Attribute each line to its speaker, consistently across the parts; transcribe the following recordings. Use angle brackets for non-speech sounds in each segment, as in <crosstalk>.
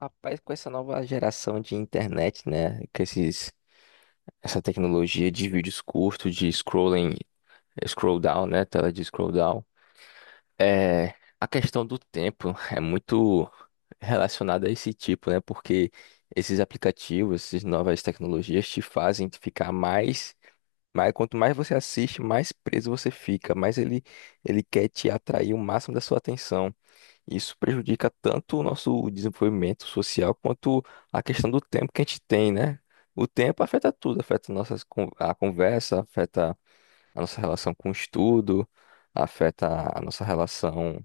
Speaker 1: Rapaz, com essa nova geração de internet, né? Essa tecnologia de vídeos curtos, de scrolling, scroll down, né? Tela de scroll down. É, a questão do tempo <laughs> é muito relacionada a esse tipo, né? Porque esses aplicativos, essas novas tecnologias te fazem ficar mais, mas quanto mais você assiste, mais preso você fica, mais ele quer te atrair o máximo da sua atenção. Isso prejudica tanto o nosso desenvolvimento social quanto a questão do tempo que a gente tem, né? O tempo afeta tudo, afeta a conversa, afeta a nossa relação com o estudo, afeta a nossa relação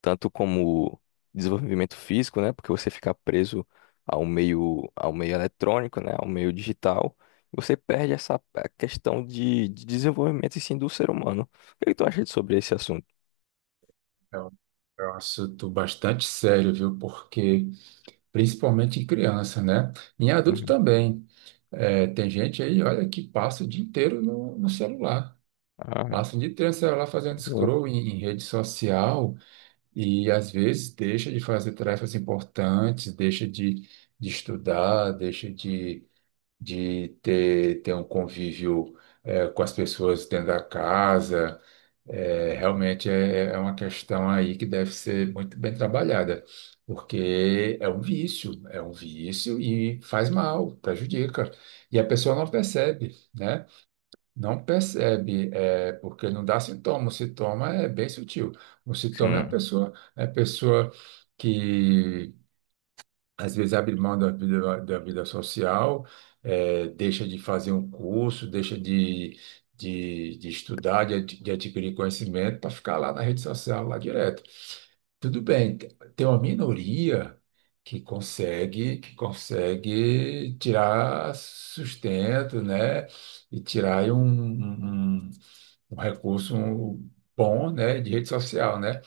Speaker 1: tanto como desenvolvimento físico, né? Porque você fica preso ao meio eletrônico, né? Ao meio digital, você perde essa questão de desenvolvimento e sim do ser humano. O que é que tu acha sobre esse assunto?
Speaker 2: É um é um assunto bastante sério, viu? Porque, principalmente em criança, né? Em adulto
Speaker 1: Uhum.
Speaker 2: também. É, tem gente aí, olha, que passa o dia inteiro no celular.
Speaker 1: Ah,
Speaker 2: Passa o dia inteiro no celular fazendo
Speaker 1: bom.
Speaker 2: scroll em rede social e, às vezes, deixa de fazer tarefas importantes, deixa de estudar, deixa de ter um convívio, com as pessoas dentro da casa. Realmente é uma questão aí que deve ser muito bem trabalhada, porque é um vício e faz mal, prejudica. E a pessoa não percebe, né? Não percebe, é, porque não dá sintoma. O sintoma é bem sutil. O sintoma
Speaker 1: Sim,
Speaker 2: é a pessoa que às vezes abre mão da vida social, deixa de fazer um curso, deixa de estudar, de adquirir conhecimento para ficar lá na rede social, lá direto. Tudo bem, tem uma minoria que consegue tirar sustento, né? E tirar aí um recurso bom, né? De rede social, né?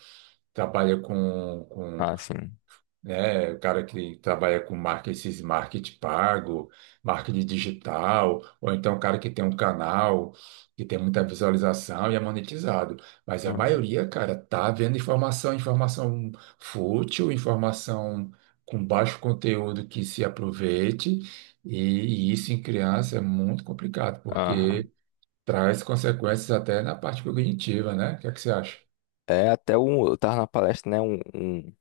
Speaker 2: Trabalha com,
Speaker 1: sim.
Speaker 2: né? O cara que trabalha com marketing, esses marketing pago, marketing digital, ou então o cara que tem um canal que tem muita visualização e é monetizado. Mas a
Speaker 1: Uhum.
Speaker 2: maioria, cara, tá vendo informação, informação fútil, informação com baixo conteúdo que se aproveite, e, e isso em criança é muito complicado,
Speaker 1: Aham.
Speaker 2: porque traz consequências até na parte cognitiva, né? O que é que você acha?
Speaker 1: É até eu tava na palestra, né? Um, um,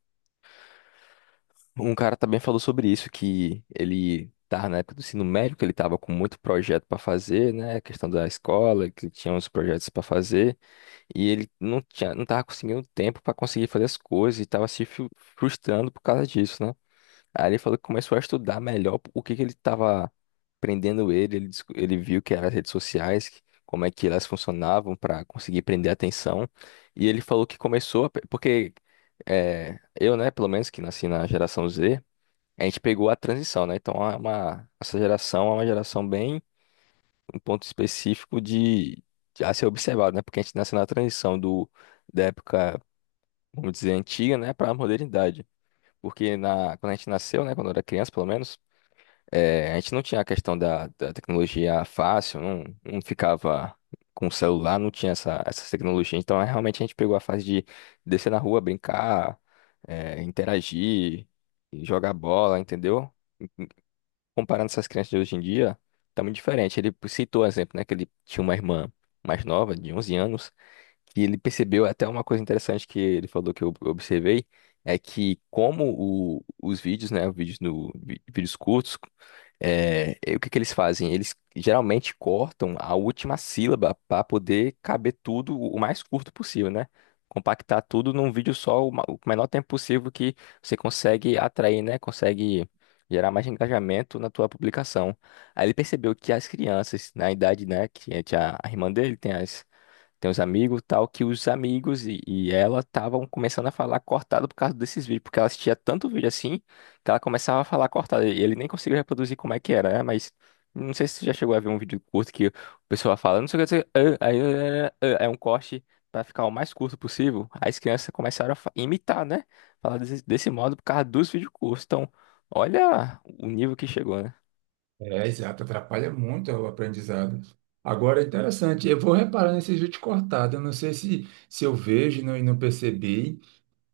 Speaker 1: um cara também falou sobre isso, que ele tava na época do ensino médio, que ele tava com muito projeto para fazer, né? A questão da escola, que ele tinha uns projetos para fazer. E ele não tinha, não tava conseguindo tempo para conseguir fazer as coisas e tava se frustrando por causa disso, né? Aí ele falou que começou a estudar melhor o que que ele tava prendendo ele, ele viu que eram as redes sociais, como é que elas funcionavam para conseguir prender a atenção. E ele falou que começou porque eu, né, pelo menos que nasci na geração Z, a gente pegou a transição, né? Então essa geração é uma geração bem um ponto específico de a ser observado, né? Porque a gente nasce na transição da época, vamos dizer, antiga, né, para a modernidade. Porque na, quando a gente nasceu, né, quando era criança, pelo menos, a gente não tinha a questão da, da tecnologia fácil, não ficava com o celular, não tinha essa tecnologia. Então, realmente, a gente pegou a fase de descer na rua, brincar, interagir, jogar bola, entendeu? Comparando essas crianças de hoje em dia, tá muito diferente. Ele citou o exemplo, né, que ele tinha uma irmã mais nova, de 11 anos, que ele percebeu até uma coisa interessante que ele falou que eu observei, é que como os vídeos, né, vídeos no, vi- vídeos curtos, e o que que eles fazem? Eles geralmente cortam a última sílaba para poder caber tudo o mais curto possível, né? Compactar tudo num vídeo só o o menor tempo possível que você consegue atrair, né? Consegue gerar mais engajamento na tua publicação. Aí ele percebeu que as crianças, na idade, né, que tinha a irmã dele, tem as tem os amigos tal, que os amigos e ela estavam começando a falar cortado por causa desses vídeos, porque ela assistia tanto vídeo assim, que ela começava a falar cortado. E ele nem conseguiu reproduzir como é que era, né? Mas não sei se você já chegou a ver um vídeo curto que o pessoal fala, não sei o que, não sei o que, ah, aí, ah, ah, é um corte para ficar o mais curto possível. Aí as crianças começaram a imitar, né? Falar desse, desse modo por causa dos vídeos curtos. Então, olha o nível que chegou, né?
Speaker 2: É, exato, atrapalha muito o aprendizado. Agora, interessante, eu vou reparar nesses vídeos cortados, eu não sei se eu vejo e não percebi,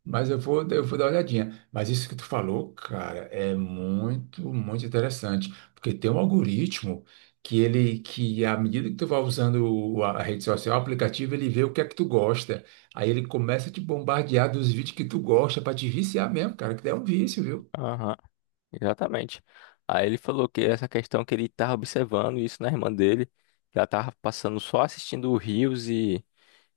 Speaker 2: mas eu vou dar uma olhadinha. Mas isso que tu falou, cara, é muito, muito interessante, porque tem um algoritmo que à medida que tu vai usando a rede social, o aplicativo, ele vê o que é que tu gosta, aí ele começa a te bombardear dos vídeos que tu gosta, para te viciar mesmo, cara, que é um vício, viu?
Speaker 1: Aham. Exatamente. Aí ele falou que essa questão que ele estava observando isso na irmã dele, que ela estava passando só assistindo rios e,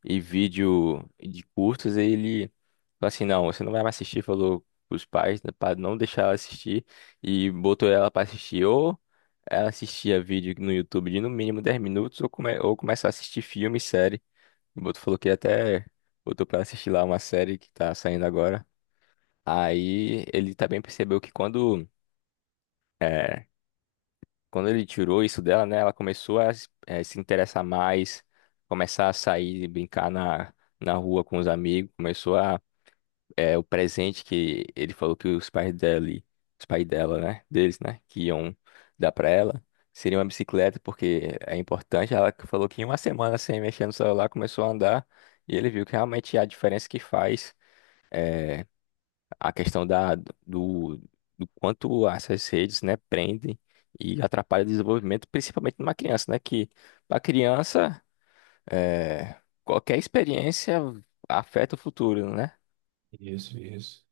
Speaker 1: e vídeo de curtas, e ele falou assim, não, você não vai mais assistir, falou os pais para não deixar ela assistir, e botou ela para assistir, ou ela assistia vídeo no YouTube de no mínimo 10 minutos, ou ou começar a assistir filme e série. O Boto falou que até botou para assistir lá uma série que tá saindo agora. Aí ele também percebeu que quando é, quando ele tirou isso dela, né, ela começou a se interessar mais, começar a sair e brincar na, na rua com os amigos, começou o presente que ele falou que os pais dele, os pais dela, né, deles, né, que iam dar pra ela, seria uma bicicleta, porque é importante, ela que falou que em uma semana sem mexer no celular, começou a andar, e ele viu que realmente a diferença que faz, eh, a questão da, do, do quanto essas redes, né, prendem e atrapalham o desenvolvimento, principalmente numa criança, né, que para criança, qualquer experiência afeta o futuro, né?
Speaker 2: Isso, isso.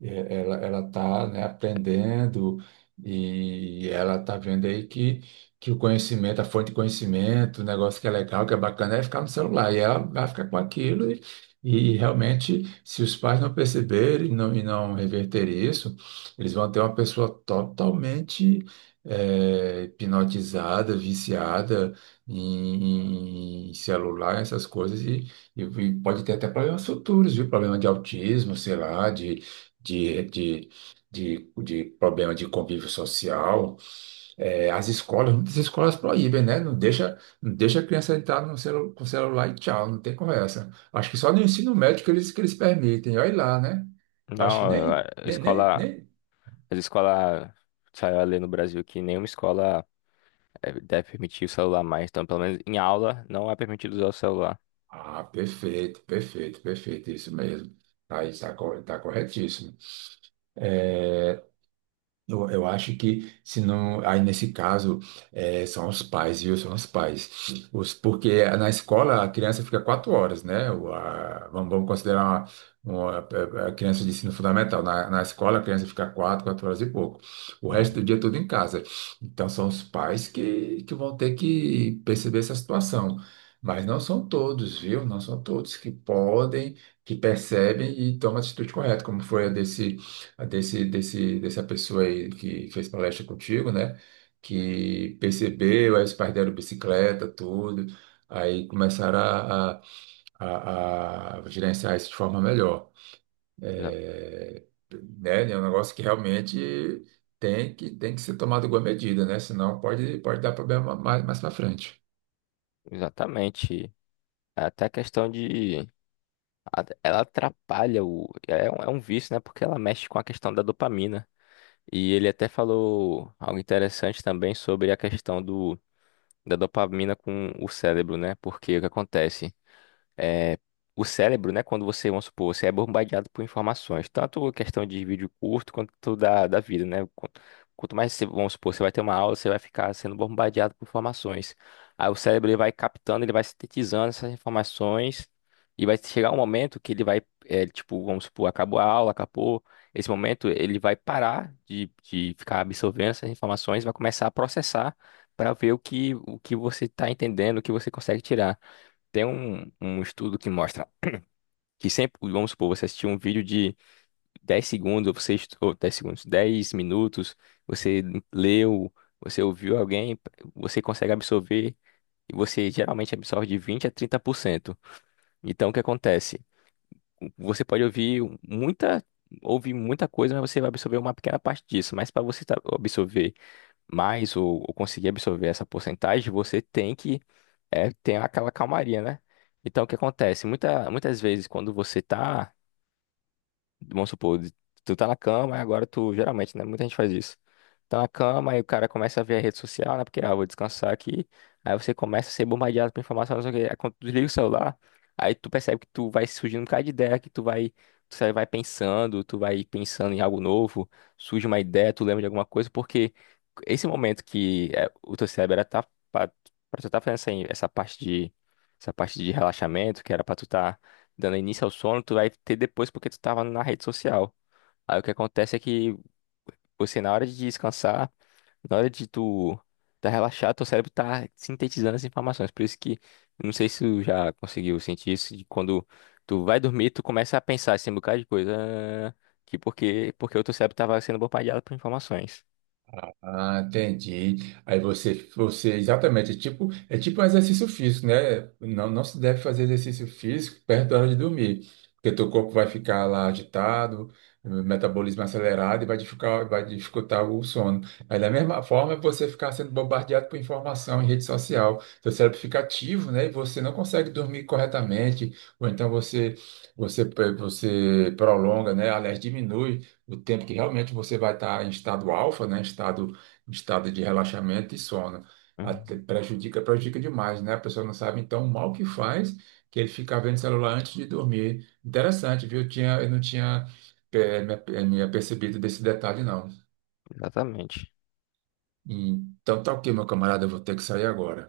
Speaker 2: É, ela está, né, aprendendo e ela está vendo que o conhecimento, a fonte de conhecimento, o negócio que é legal, que é bacana, é ficar no celular. E ela vai ficar com e realmente, se os pais não perceberem e não reverterem isso, eles vão ter uma pessoa totalmente hipnotizada, viciada em celular, essas coisas, e pode ter até problemas futuros, viu? Problema de autismo, sei lá, de, de, de problema de convívio social, as escolas, muitas escolas proíbem, né? Não deixa, não deixa a criança entrar no celu, com o celular e tchau, não tem conversa. Acho que só no ensino médio que eles permitem, olha lá, né? Acho que
Speaker 1: Não, a
Speaker 2: nem,
Speaker 1: a
Speaker 2: nem, nem,
Speaker 1: escola,
Speaker 2: nem.
Speaker 1: as escolas, saiu a lei no Brasil que nenhuma escola, deve permitir o celular mais, então pelo menos em aula não é permitido usar o celular.
Speaker 2: Ah, perfeito, perfeito, perfeito, isso mesmo. Tá, aí, tá corretíssimo. Eu acho que, se não, aí nesse caso, são os pais, viu? São os pais. Porque na escola a criança fica 4 horas, né? Vamos considerar a criança de ensino fundamental. Na escola a criança fica quatro horas e pouco. O resto
Speaker 1: Hum,
Speaker 2: do dia é tudo em casa. Então são os pais que vão ter que perceber essa situação. Mas não são todos, viu? Não são todos que podem, que percebem e tomam a atitude correta, como foi a dessa pessoa aí que fez palestra contigo, né? Que percebeu, aí os pais deram bicicleta, tudo, aí começaram a gerenciar isso de forma melhor.
Speaker 1: exa-
Speaker 2: É, né? É um negócio que realmente tem que ser tomado igual medida, né? Senão pode, pode dar problema mais, mais para frente.
Speaker 1: exatamente. Até a questão de ela atrapalha o. É um vício, né? Porque ela mexe com a questão da dopamina. E ele até falou algo interessante também sobre a questão do, da dopamina com o cérebro, né? Porque o que acontece? é, o cérebro, né? Quando você, vamos supor, você é bombardeado por informações, tanto questão de vídeo curto quanto da, da vida, né? Quanto mais você, vamos supor, você vai ter uma aula, você vai ficar sendo bombardeado por informações. Aí o cérebro, ele vai captando, ele vai sintetizando essas informações, e vai chegar um momento que ele vai, é, tipo, vamos supor, acabou a aula, acabou. Esse momento ele vai parar de ficar absorvendo essas informações, vai começar a processar para ver o que você está entendendo, o que você consegue tirar. Tem um, um estudo que mostra que sempre, vamos supor, você assistiu um vídeo de 10 segundos, ou você, ou 10 segundos, 10 minutos, você leu, você ouviu alguém, você consegue absorver, e você geralmente absorve de 20 a 30%. Então, o que acontece? Você pode muita, ouvir muita coisa, mas você vai absorver uma pequena parte disso. Mas para você absorver mais, ou conseguir absorver essa porcentagem, você tem que, ter aquela calmaria, né? Então, o que acontece? Muitas vezes, quando você está, vamos supor, tu tá na cama, e agora tu, geralmente, né? Muita gente faz isso. Tá na cama, e o cara começa a ver a rede social, né? Porque, ah, vou descansar aqui. Aí você começa a ser bombardeado por informação, não sei o quê. Aí quando tu desliga o celular, aí tu percebe que tu vai surgindo um bocado de ideia, que tu vai, tu vai pensando, tu vai pensando em algo novo, surge uma ideia, tu lembra de alguma coisa, porque esse momento que é, o teu cérebro era tá, pra, pra tu tá fazendo essa, essa parte de, essa parte de relaxamento, que era pra tu tá dando início ao sono, tu vai ter depois porque tu tava na rede social. Aí o que acontece é que você, na hora de descansar, na hora de tu tá relaxado, teu cérebro tá sintetizando as informações. Por isso que, não sei se tu já conseguiu sentir isso, de quando tu vai dormir, tu começa a pensar assim, um bocado de coisa, ah, que porque o teu cérebro tava sendo bombardeado por informações.
Speaker 2: Ah, entendi. Aí você, exatamente, é tipo um exercício físico, né? Não, não se deve fazer exercício físico perto da hora de dormir, porque teu corpo vai ficar lá agitado, metabolismo acelerado e vai dificultar o sono. Aí da mesma forma, é você ficar sendo bombardeado por informação em rede social, seu cérebro fica ativo, né? E você não consegue dormir corretamente, ou então você, você prolonga, né? Aliás, diminui o tempo que realmente você vai estar em estado alfa, né? Em estado de relaxamento e sono. Até
Speaker 1: Hum.
Speaker 2: prejudica, prejudica demais, né? A pessoa não sabe então o mal que faz, que ele fica vendo celular antes de dormir. Interessante, viu? Eu não tinha me apercebido desse detalhe, não.
Speaker 1: Exatamente.
Speaker 2: Então tá ok, meu camarada, eu vou ter que sair agora.